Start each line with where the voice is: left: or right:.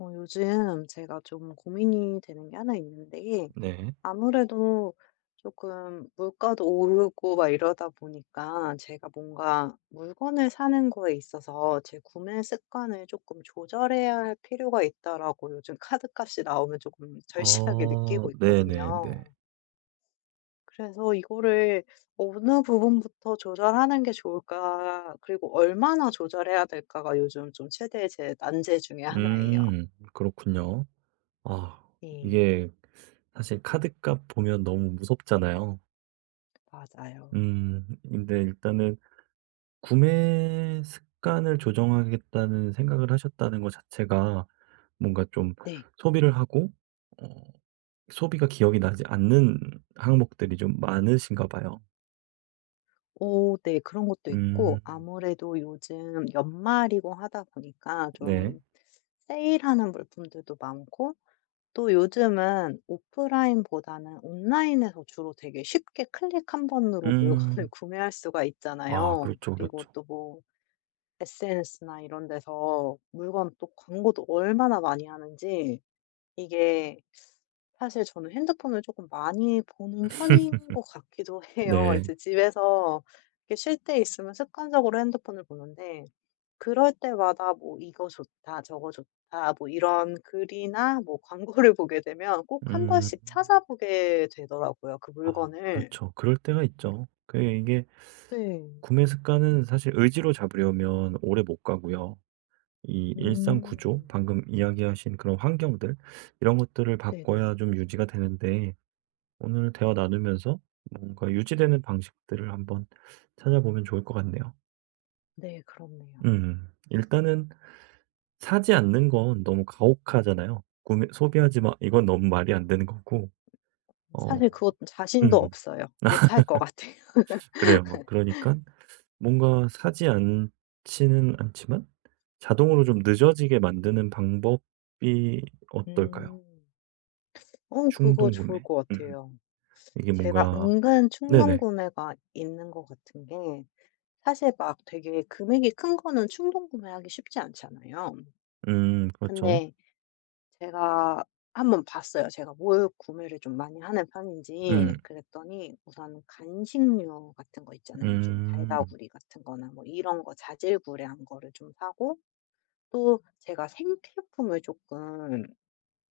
left: 어 요즘 제가 좀 고민이 되는 게 하나 있는데
right: 네.
left: 아무래도 쪼끔 물가도 오르고 막 이러다 보니까 제가 뭔가 물건을 사는 거에 있어서 제 구매 습관을 쪼끔 조절해야 할 필요가 있다라고 요즘 카드값이 나오면 쪼끔 절실하게
right: 어
left: 느끼고
right: 네네네.
left: 있거든요. 그래서 이거를 어느 부분부터 조절하는 게 좋을까 그리고 얼마나 조절해야 될까가 요즘 좀 최대의 제 난제 중 하나예요.
right: 음 그렇군요. 아
left: 네.
right: 이게 사실 카드값 보면 너무 무섭잖아요.
left: 맞아요.
right: 음 근데 일단은 구매 습관을 조정하겠다는 생각을 하셨다는 거 자체가 뭔가 좀
left: 네.
right: 소비를 하고 어 소비가 기억이 나지 않는 항목들이 좀 많으신가 봐요.
left: 어 네. 그런 것도 있고
right: 음.
left: 아무래도 요즘 연말이고 하다 보니까
right: 네.
left: 좀 세일하는 물품들도 많고 또 요즘은 오프라인보다는 온라인에서 주로 되게 쉽게 클릭 1 번으로 물건을
right: 음.
left: 구매할 수가
right: 아
left: 있잖아요.
right: 그렇죠,
left: 그리고
right: 그렇죠.
left: 또 뭐 SNS나 이런 데서 물건 또 광고도 얼마나 많이 하는지 이게 사실 저는 핸드폰을 조금 많이 보는 편인 것 같기도 해요.
right: 네.
left: 이제 집에서 이렇게 쉴 때 있으면 습관적으로 핸드폰을 보는데 그럴 때마다 뭐 이거 좋다 저거 좋다 뭐 이런 글이나 뭐 광고를 보게 되면 꼭 한
right: 음.
left: 번씩 찾아보게 되더라고요 그
right: 아
left: 물건을.
right: 그렇죠. 그럴 때가 있죠. 그러니까 이게
left: 네.
right: 구매 습관은 사실 의지로 잡으려면 오래 못 가고요. 이 일상 구조
left: 음.
right: 방금 이야기하신 그런 환경들 이런 것들을
left: 네네.
right: 바꿔야 좀 유지가 되는데 오늘 대화 나누면서 뭔가 유지되는 방식들을 한번 찾아보면 좋을 것 같네요.
left: 네 그렇네요.
right: 음. 일단은 사지 않는 건 너무 가혹하잖아요. 구매 "소비하지 마." 이건 너무 말이 안 되는 거고. 어.
left: 사실 그것 자신도
right: 음음.
left: 없어요. 못할 것 같아요.
right: 그래요. 뭐 그러니깐 뭔가 사지 않지는 않지만 자동으로 좀 늦어지게 만드는 방법이 어떨까요?
left: 음. 어 그거 좋을
right: 충동구매?
left: 거
right: 음.
left: 같아요.
right: 이게
left: 제가
right: 뭔가
left: 은근
right: 네네.
left: 충동구매가 있는 거 같은 게 사실 막 되게 금액이 큰 거는 충동구매하기 쉽지 않잖아요.
right: 음. 그렇죠.
left: 근데 제가 한번 봤어요, 제가 뭘 구매를 좀 많이 하는
right: 음.
left: 편인지. 그랬더니 우선 간식류 같은 거 있잖아요. 좀
right: 음.
left: 달달구리 같은 거나 뭐 이런 거 자질구레한 거를 좀 사고 또 제가 생필품을 쪼끔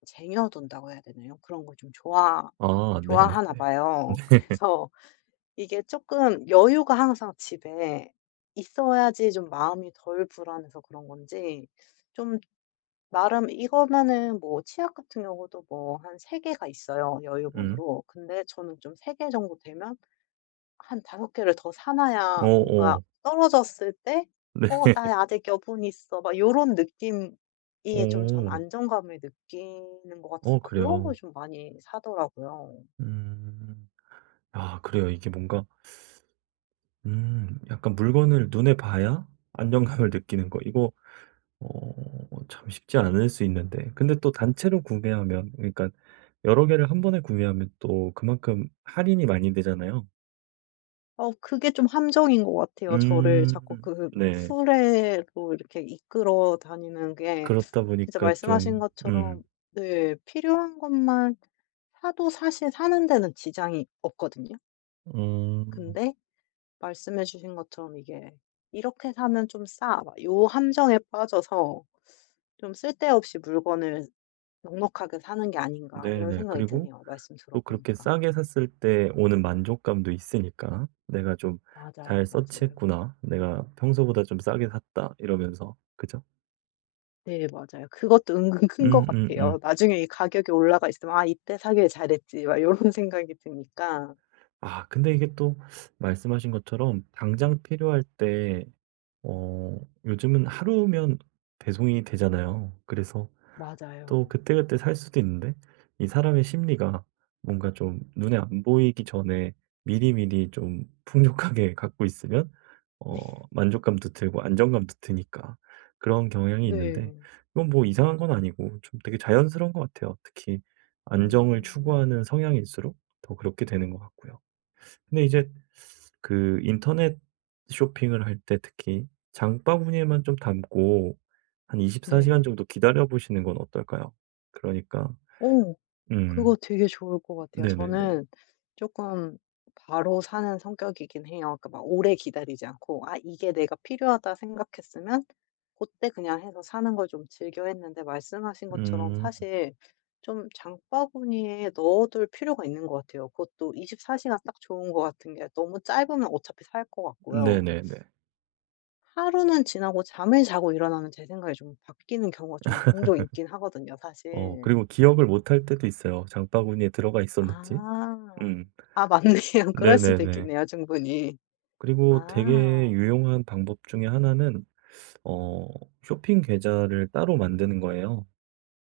left: 쟁여 둔다고 해야 되나요? 그런 걸 좀 좋아
right: 아 네네네.
left: 좋아하나
right: 네.
left: 봐요. 그래서 이게 쪼끔 여유가 항상 집에 있어야지 좀 마음이 덜 불안해서 그런 건지 좀 나름 이거면은 뭐 치약 같은 경우도 뭐 한 3 개가 있어요,
right: 음.
left: 여유분으로. 근데 저는 좀 3 개 정도 되면 한 5 개를 더 사 놔야 뭔가
right: 어어.
left: 떨어졌을 때
right: 네.
left: '어 나 아직 여분 있어.' 막 요런 느낌이 좀 전
right: 오.
left: 안정감을 느끼는 것 같아서
right: 어
left: 그런 걸
right: 그래요.
left: 좀 많이 사더라고요.
right: 음 아 그래요. 이게 뭔가 음 약간 물건을 눈에 봐야 안정감을 느끼는 거 이거 어 참 쉽지 않을 수 있는데 근데 또 단체로 구매하면 그러니까 여러 개를 1 번에 구매하면 또 그만큼 할인이 많이 되잖아요.
left: 어 그게 좀 함정인 것 같아요. 저를
right: 음
left: 자꾸 그
right: 네.
left: 수레로 이렇게 이끌어 다니는 게
right: 그렇다
left: 진짜
right: 보니까
left: 말씀하신
right: 좀
left: 것처럼
right: 음.
left: 네 필요한 것만 사도 사실 사는 데는 지장이 없거든요.
right: 음.
left: 근데 말씀해 주신 것처럼 이게 '이렇게 사면 좀 싸.' 막 요 함정에 빠져서 '좀 쓸데없이 물건을 넉넉하게 사는 게 아닌가?' 이런
right: 네네.
left: 생각이
right: 그리고
left: 드네요 말씀
right: 또 그렇게
left: 들어보니까.
right: 싸게 샀을 때 오는 만족감도 있으니까 '내가 좀 잘
left: 맞아요,
right: 서치
left: 맞아요.
right: 했구나. 내가 평소보다 좀 싸게 샀다.' 이러면서, 그죠?
left: 네 맞아요. 그것도 은근 큰 것 같아요,
right: 음음음.
left: 나중에 이 가격이 올라가 있으면 '아 이때 사기를 잘했지.' 막 요런 생각이 드니까.
right: 아 근데 이게 또 말씀하신 것처럼 당장 필요할 때 어 요즘은 하루면 배송이 되잖아요. 그래서
left: 맞아요.
right: 또 그때그때 살 수도 있는데 이 사람의 심리가 뭔가 좀 눈에 안 보이기 전에 미리미리 좀 풍족하게 갖고 있으면 어 만족감도 들고 안정감도 드니까 그런 경향이 있는데
left: 네.
right: 그건 뭐 이상한 건 아니고 좀 되게 자연스러운 것 같아요. 특히 안정을
left: 음.
right: 추구하는 성향일수록 더 그렇게 되는 것 같고요. 근데 이제 그 인터넷 쇼핑을 할 때 특히 장바구니에만 좀 담고 한 24 시간
left: 네.
right: 정도 기다려 보시는 건 어떨까요? 그러니까
left: 어.
right: 음.
left: 그거 되게 좋을 것 같아요.
right: 네네네.
left: 저는 쪼끔 바로 사는 성격이긴 해요. 그러니까 막 오래 기다리지 않고 '아 이게 내가 필요하다.' 생각했으면 고때 그냥 해서 사는 걸 좀 즐겨했는데 말씀하신 것처럼
right: 음.
left: 사실 좀 장바구니에 넣어둘 필요가 있는 것 같아요. 그것도 24 시가 딱 좋은 거 같은 게 너무 짧으면 어차피 살 것 같고요.
right: 네네네.
left: 하루는 지나고 잠을 자고 일어나면 제 생각이 좀 바뀌는 경우가 좀 종종 있긴 하거든요
right: 어
left: 사실.
right: 그리고 기억을 못 할 때도 있어요, 장바구니에 들어가 있었는지?
left: 아.
right: 음.
left: 아 맞네요. 그럴 수도
right: 네네네.
left: 있겠네요 충분히.
right: 그리고 되게
left: 아.
right: 유용한 방법 중에 1 는 어 쇼핑 계좌를 따로 만드는 거예요.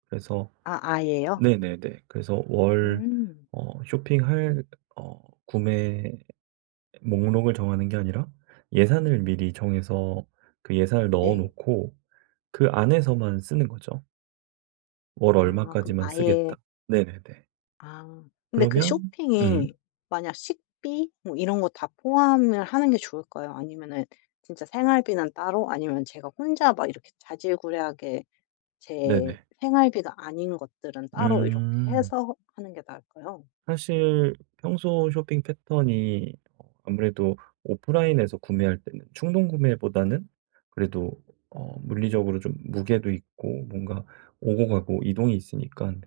right: 그래서
left: 아 아예요?
right: 네네네 그래서 월
left: 음.
right: 어 쇼핑할 어 구매 목록을 정하는 게 아니라 예산을 미리 정해서 그 예산을 넣어
left: 네.
right: 놓고 그 안에서만 쓰는 거죠. 월
left: 아. 그럼
right: 얼마까지만
left: 아예
right: 쓰겠다. 네네네.
left: 아. 근데 그
right: 그러면 음.
left: 쇼핑이 만약 식비 뭐 이런 거 다 포함을 하는 게 좋을까요? 아니면은 진짜 생활비는 따로, 아니면 제가 혼자 막 이렇게 자질구레하게 제
right: 네네.
left: 생활비가 아닌 것들은 따로 이렇게
right: 음.
left: 해서 하는 게 나을까요?
right: 사실 평소 쇼핑 패턴이 어 아무래도 오프라인에서 구매할 때는 충동구매보다는 그래도 어 물리적으로 좀 무게도 있고 뭔가 오고 가고 이동이 있으니깐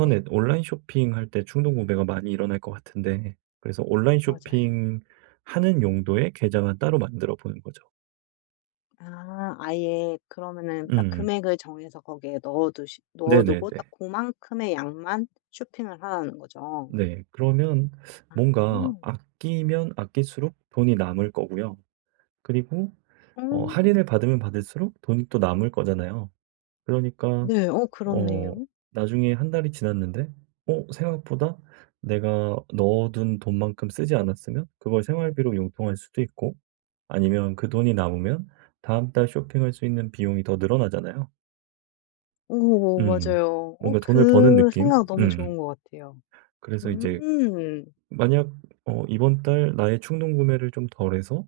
left: 네.
right: 온라인 쇼핑할 때 충동구매가 많이 일어날 것 같은데 그래서 온라인
left: 맞아요.
right: 쇼핑하는 용도의 계좌만 따로 만들어 보는 거죠.
left: 아. 아예. 그러면은 딱
right: 음.
left: 금액을 정해서 거기에 넣어두시 넣어두고 딱
right: 네네네.
left: 고만큼의 양만 쇼핑을 하라는 거죠?
right: 네. 그러면
left: 아.
right: 뭔가 아끼면 아낄수록 돈이 남을 거고요. 그리고 어
left: 오.
right: 할인을 받으면 받을수록 돈이 또 남을 거잖아요. 그러니까
left: 네. 어
right: 어
left: 그렇네요.
right: 나중에 1 달이 지났는데 어 생각보다 내가 넣어둔 돈만큼 쓰지 않았으면 그걸 생활비로 융통할 수도 있고 아니면 그 돈이 남으면 다음 달 쇼핑할 수 있는 비용이 더 늘어나잖아요.
left: 어어
right: 음.
left: 맞아요. 어
right: 뭔가 돈을 버는
left: 그
right: 느낌?
left: 생각 너무 좋은
right: 음.
left: 것 같아요.
right: 그래서 이제
left: 음.
right: 만약 어 이번 달 나의 충동구매를 좀 덜 해서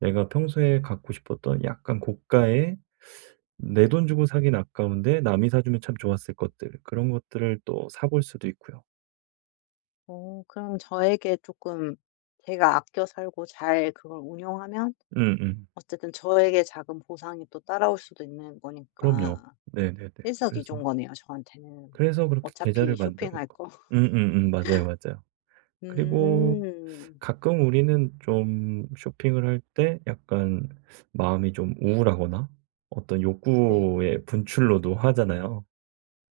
right: 내가 평소에 갖고 싶었던 약간 고가의 내 돈 주고 사긴 아까운데 남이 사 주면 참 좋았을 것들 그런 것들을 또 사 볼 수도 있고요.
left: 어. 그럼 저에게 조금 제가 아껴 살고 잘 그걸 운용하면
right: 음음.
left: 어쨌든 저에게 작은 보상이 또 따라올 수도 있는
right: 그럼요.
left: 거니까
right: 네네네.
left: 일석이조인
right: 그래서
left: 거네요, 저한테는.
right: 그래서 그렇게 계좌를
left: 어차피
right: 만드는
left: 쇼핑할
right: 거
left: 거.
right: 음음음. 맞아요, 맞아요. 그리고
left: 음.
right: 가끔 우리는 좀 쇼핑을 할 때 약간 마음이 좀 우울하거나 어떤
left: 네.
right: 욕구의 분출로도 하잖아요.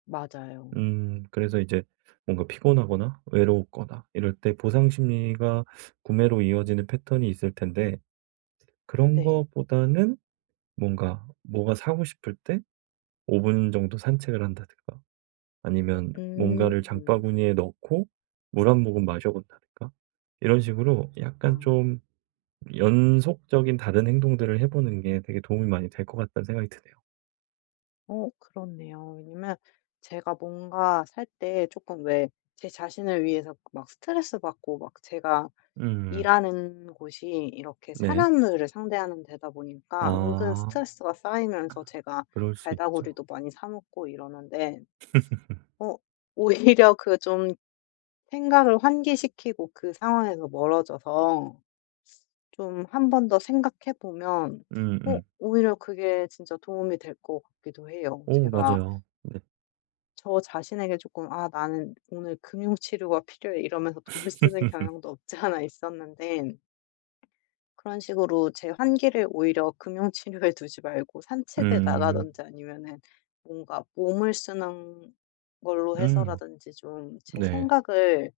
left: 맞아요.
right: 음. 그래서 이제 뭔가 피곤하거나 외로웠거나 이럴 때 보상심리가 구매로 이어지는 패턴이 있을 텐데. 그런
left: 네.
right: 것보다는 뭔가 뭐가 사고 싶을 때 5 분 정도 산책을 한다든가. 아니면 뭔가를
left: 음.
right: 장바구니에 넣고 물 1 모금 마셔 본다든가. 이런 식으로
left: 아.
right: 약간 좀 '연속적인 다른 행동들을 해 보는 게 되게 도움이 많이 될 것 같다.'는 생각이 드네요.
left: 어 그렇네요. 왜냐면 제가 뭔가 살 때 조금 왜 제 자신을 위해서 막 스트레스 받고 막 제가
right: 음음.
left: 일하는 곳이 이렇게
right: 네.
left: 사람들을 상대하는 데다 보니까 은근
right: 아
left: 스트레스가 쌓이면서 제가
right: 그럴 수 있죠.
left: 달달구리도 많이 사 먹고 이러는데 어 오히려 그 좀 생각을 환기시키고 그 상황에서 멀어져서 좀 1 번 더 생각해 보면 어
right: 음음.
left: 오히려 그게 진짜 도움이 될 것 같기도 해요.
right: 어
left: 제가
right: 맞아요. 네.
left: 저 자신에게 조금 "아 나는 오늘 금융 치료가 필요해." 이러면서 돈을 쓰는 경향도 없지 않아 있었는데 그런 식으로 제 환기를 오히려 금융 치료에 두지 말고 산책을
right: 음.
left: 나가든지 아니면은 뭔가 몸을 쓰는 걸로
right: 음.
left: 해서라든지 좀 제
right: 네.
left: 생각을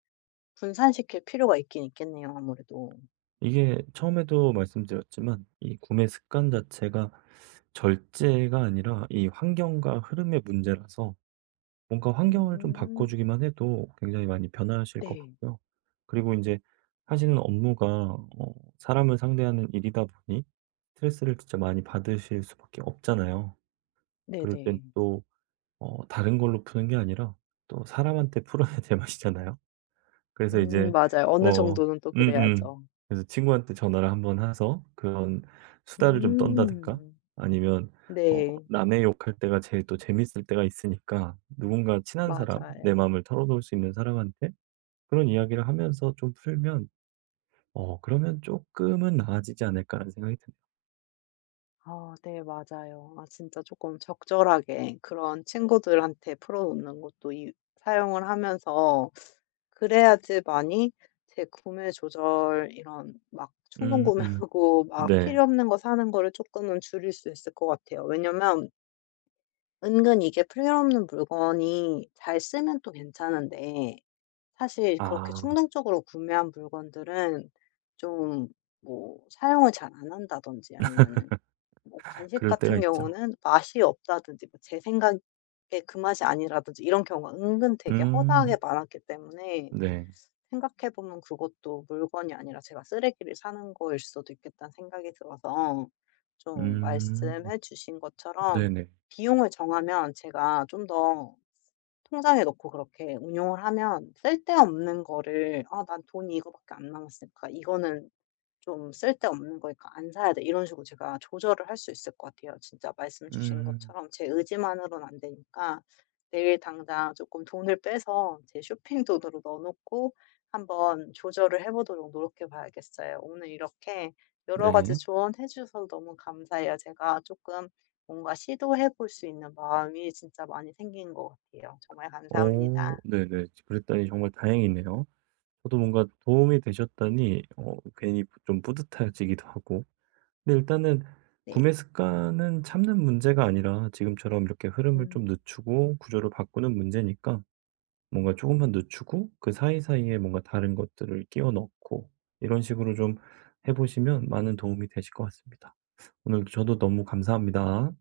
left: 분산시킬 필요가 있긴 있겠네요, 아무래도.
right: 이게 처음에도 말씀드렸지만 이 구매 습관 자체가 절제가 아니라 이 환경과 흐름의 문제라서 뭔가 환경을 좀
left: 음.
right: 바꿔주기만 해도 굉장히 많이 변하실 것
left: 네.
right: 같고요. 그리고 인제 하시는 업무가 어 사람을 상대하는 일이다 보니 스트레스를 진짜 많이 받으실 수밖에 없잖아요. 그럴 땐
left: 네네.
right: 또 어 다른 걸로 푸는 게 아니라 또 사람한테 풀어야 제 맛이잖아요. 그래서
left: 음
right: 이제
left: 맞아요. 어느
right: 뭐
left: 정도는 또
right: 음음
left: 그래야죠.
right: 그래서 친구한테 전화를 1 번 해서 그런 수다를 좀 떤다든가
left: 음.
right: 아니면 어
left: 네.
right: 남의 욕할 때가 제일 또 재밌을 때가 있으니까 누군가 친한 사람, 내
left: 맞아요.
right: 마음을 털어놓을 수 있는 사람한테 그런 이야기를 하면서 좀 풀면 어 '그러면 쪼끔은 나아지지 않을까?'라는 생각이 듭니다.
left: 아 네. 맞아요. 아 진짜 조금 적절하게 그런 친구들한테 풀어놓는 것도 이 사용을 하면서 그래야지 많이 제 구매 조절 이런 막 충동
right: 음 음.
left: 구매하고 막
right: 네.
left: 필요 없는 거 사는 거를 조금은 줄일 수 있을 것 같아요. 왜냐하면 은근 이게 필요 없는 물건이 잘 쓰면 또 괜찮은데 사실 그렇게
right: 아.
left: 충동적으로 구매한 물건들은 좀 뭐 사용을 잘 안 한다든지 아니면은 뭐 간식
right: 그럴 때가
left: 같은
right: 있죠.
left: 경우는 맛이 없다든지 뭐 제 생각에 그 맛이 아니라든지 이런 경우가 은근 되게 허다하게
right: 음.
left: 많았기 때문에
right: 네.
left: 생각해 보면 그것도 '물건이 아니라 제가 쓰레기를 사는 거일 수도 있겠다.'는 생각이 들어서 좀
right: 음.
left: 말씀해 주신 것처럼
right: 네네.
left: 비용을 정하면 제가 좀 더 통장에 넣고 그렇게 운용을 하면 쓸데없는 거를 '아 난 돈이 이거밖에 안 남았을까. 이거는 좀 쓸 데 없는 거니까 안 사야 돼.' 이런 식으로 제가 조절을 할 수 있을 것 같아요. 진짜 말씀 주신
right: 음.
left: 것처럼 제 의지만으로는 안 되니까 내일 당장 조금 돈을 빼서 제 쇼핑 돈으로 넣어 놓고 한번 조절을 해 보도록 노력해 봐야겠어요. 오늘 이렇게 여러 가지
right: 네.
left: 조언해 주셔서 너무 감사해요. 제가 조금 뭔가 시도해 볼 수 있는 마음이 진짜 많이 생긴 것 같아요. 정말
right: 오.
left: 감사합니다.
right: 네네. 지 그랬다니 정말 다행이네요. 저도 뭔가 도움이 되셨다니 어 괜히 좀 뿌듯해지기도 하고. 근데 일단은
left: 네.
right: 구매 습관은 참는 문제가 아니라 지금처럼 이렇게 흐름을 좀
left: 음.
right: 늦추고 구조를 바꾸는 문제니까 뭔가 조금만 늦추고 그 사이사이에 뭔가 다른 것들을 끼워 넣고 이런 식으로 좀 해 보시면 많은 도움이 되실 것 같습니다. 오늘 저도 너무 감사합니다.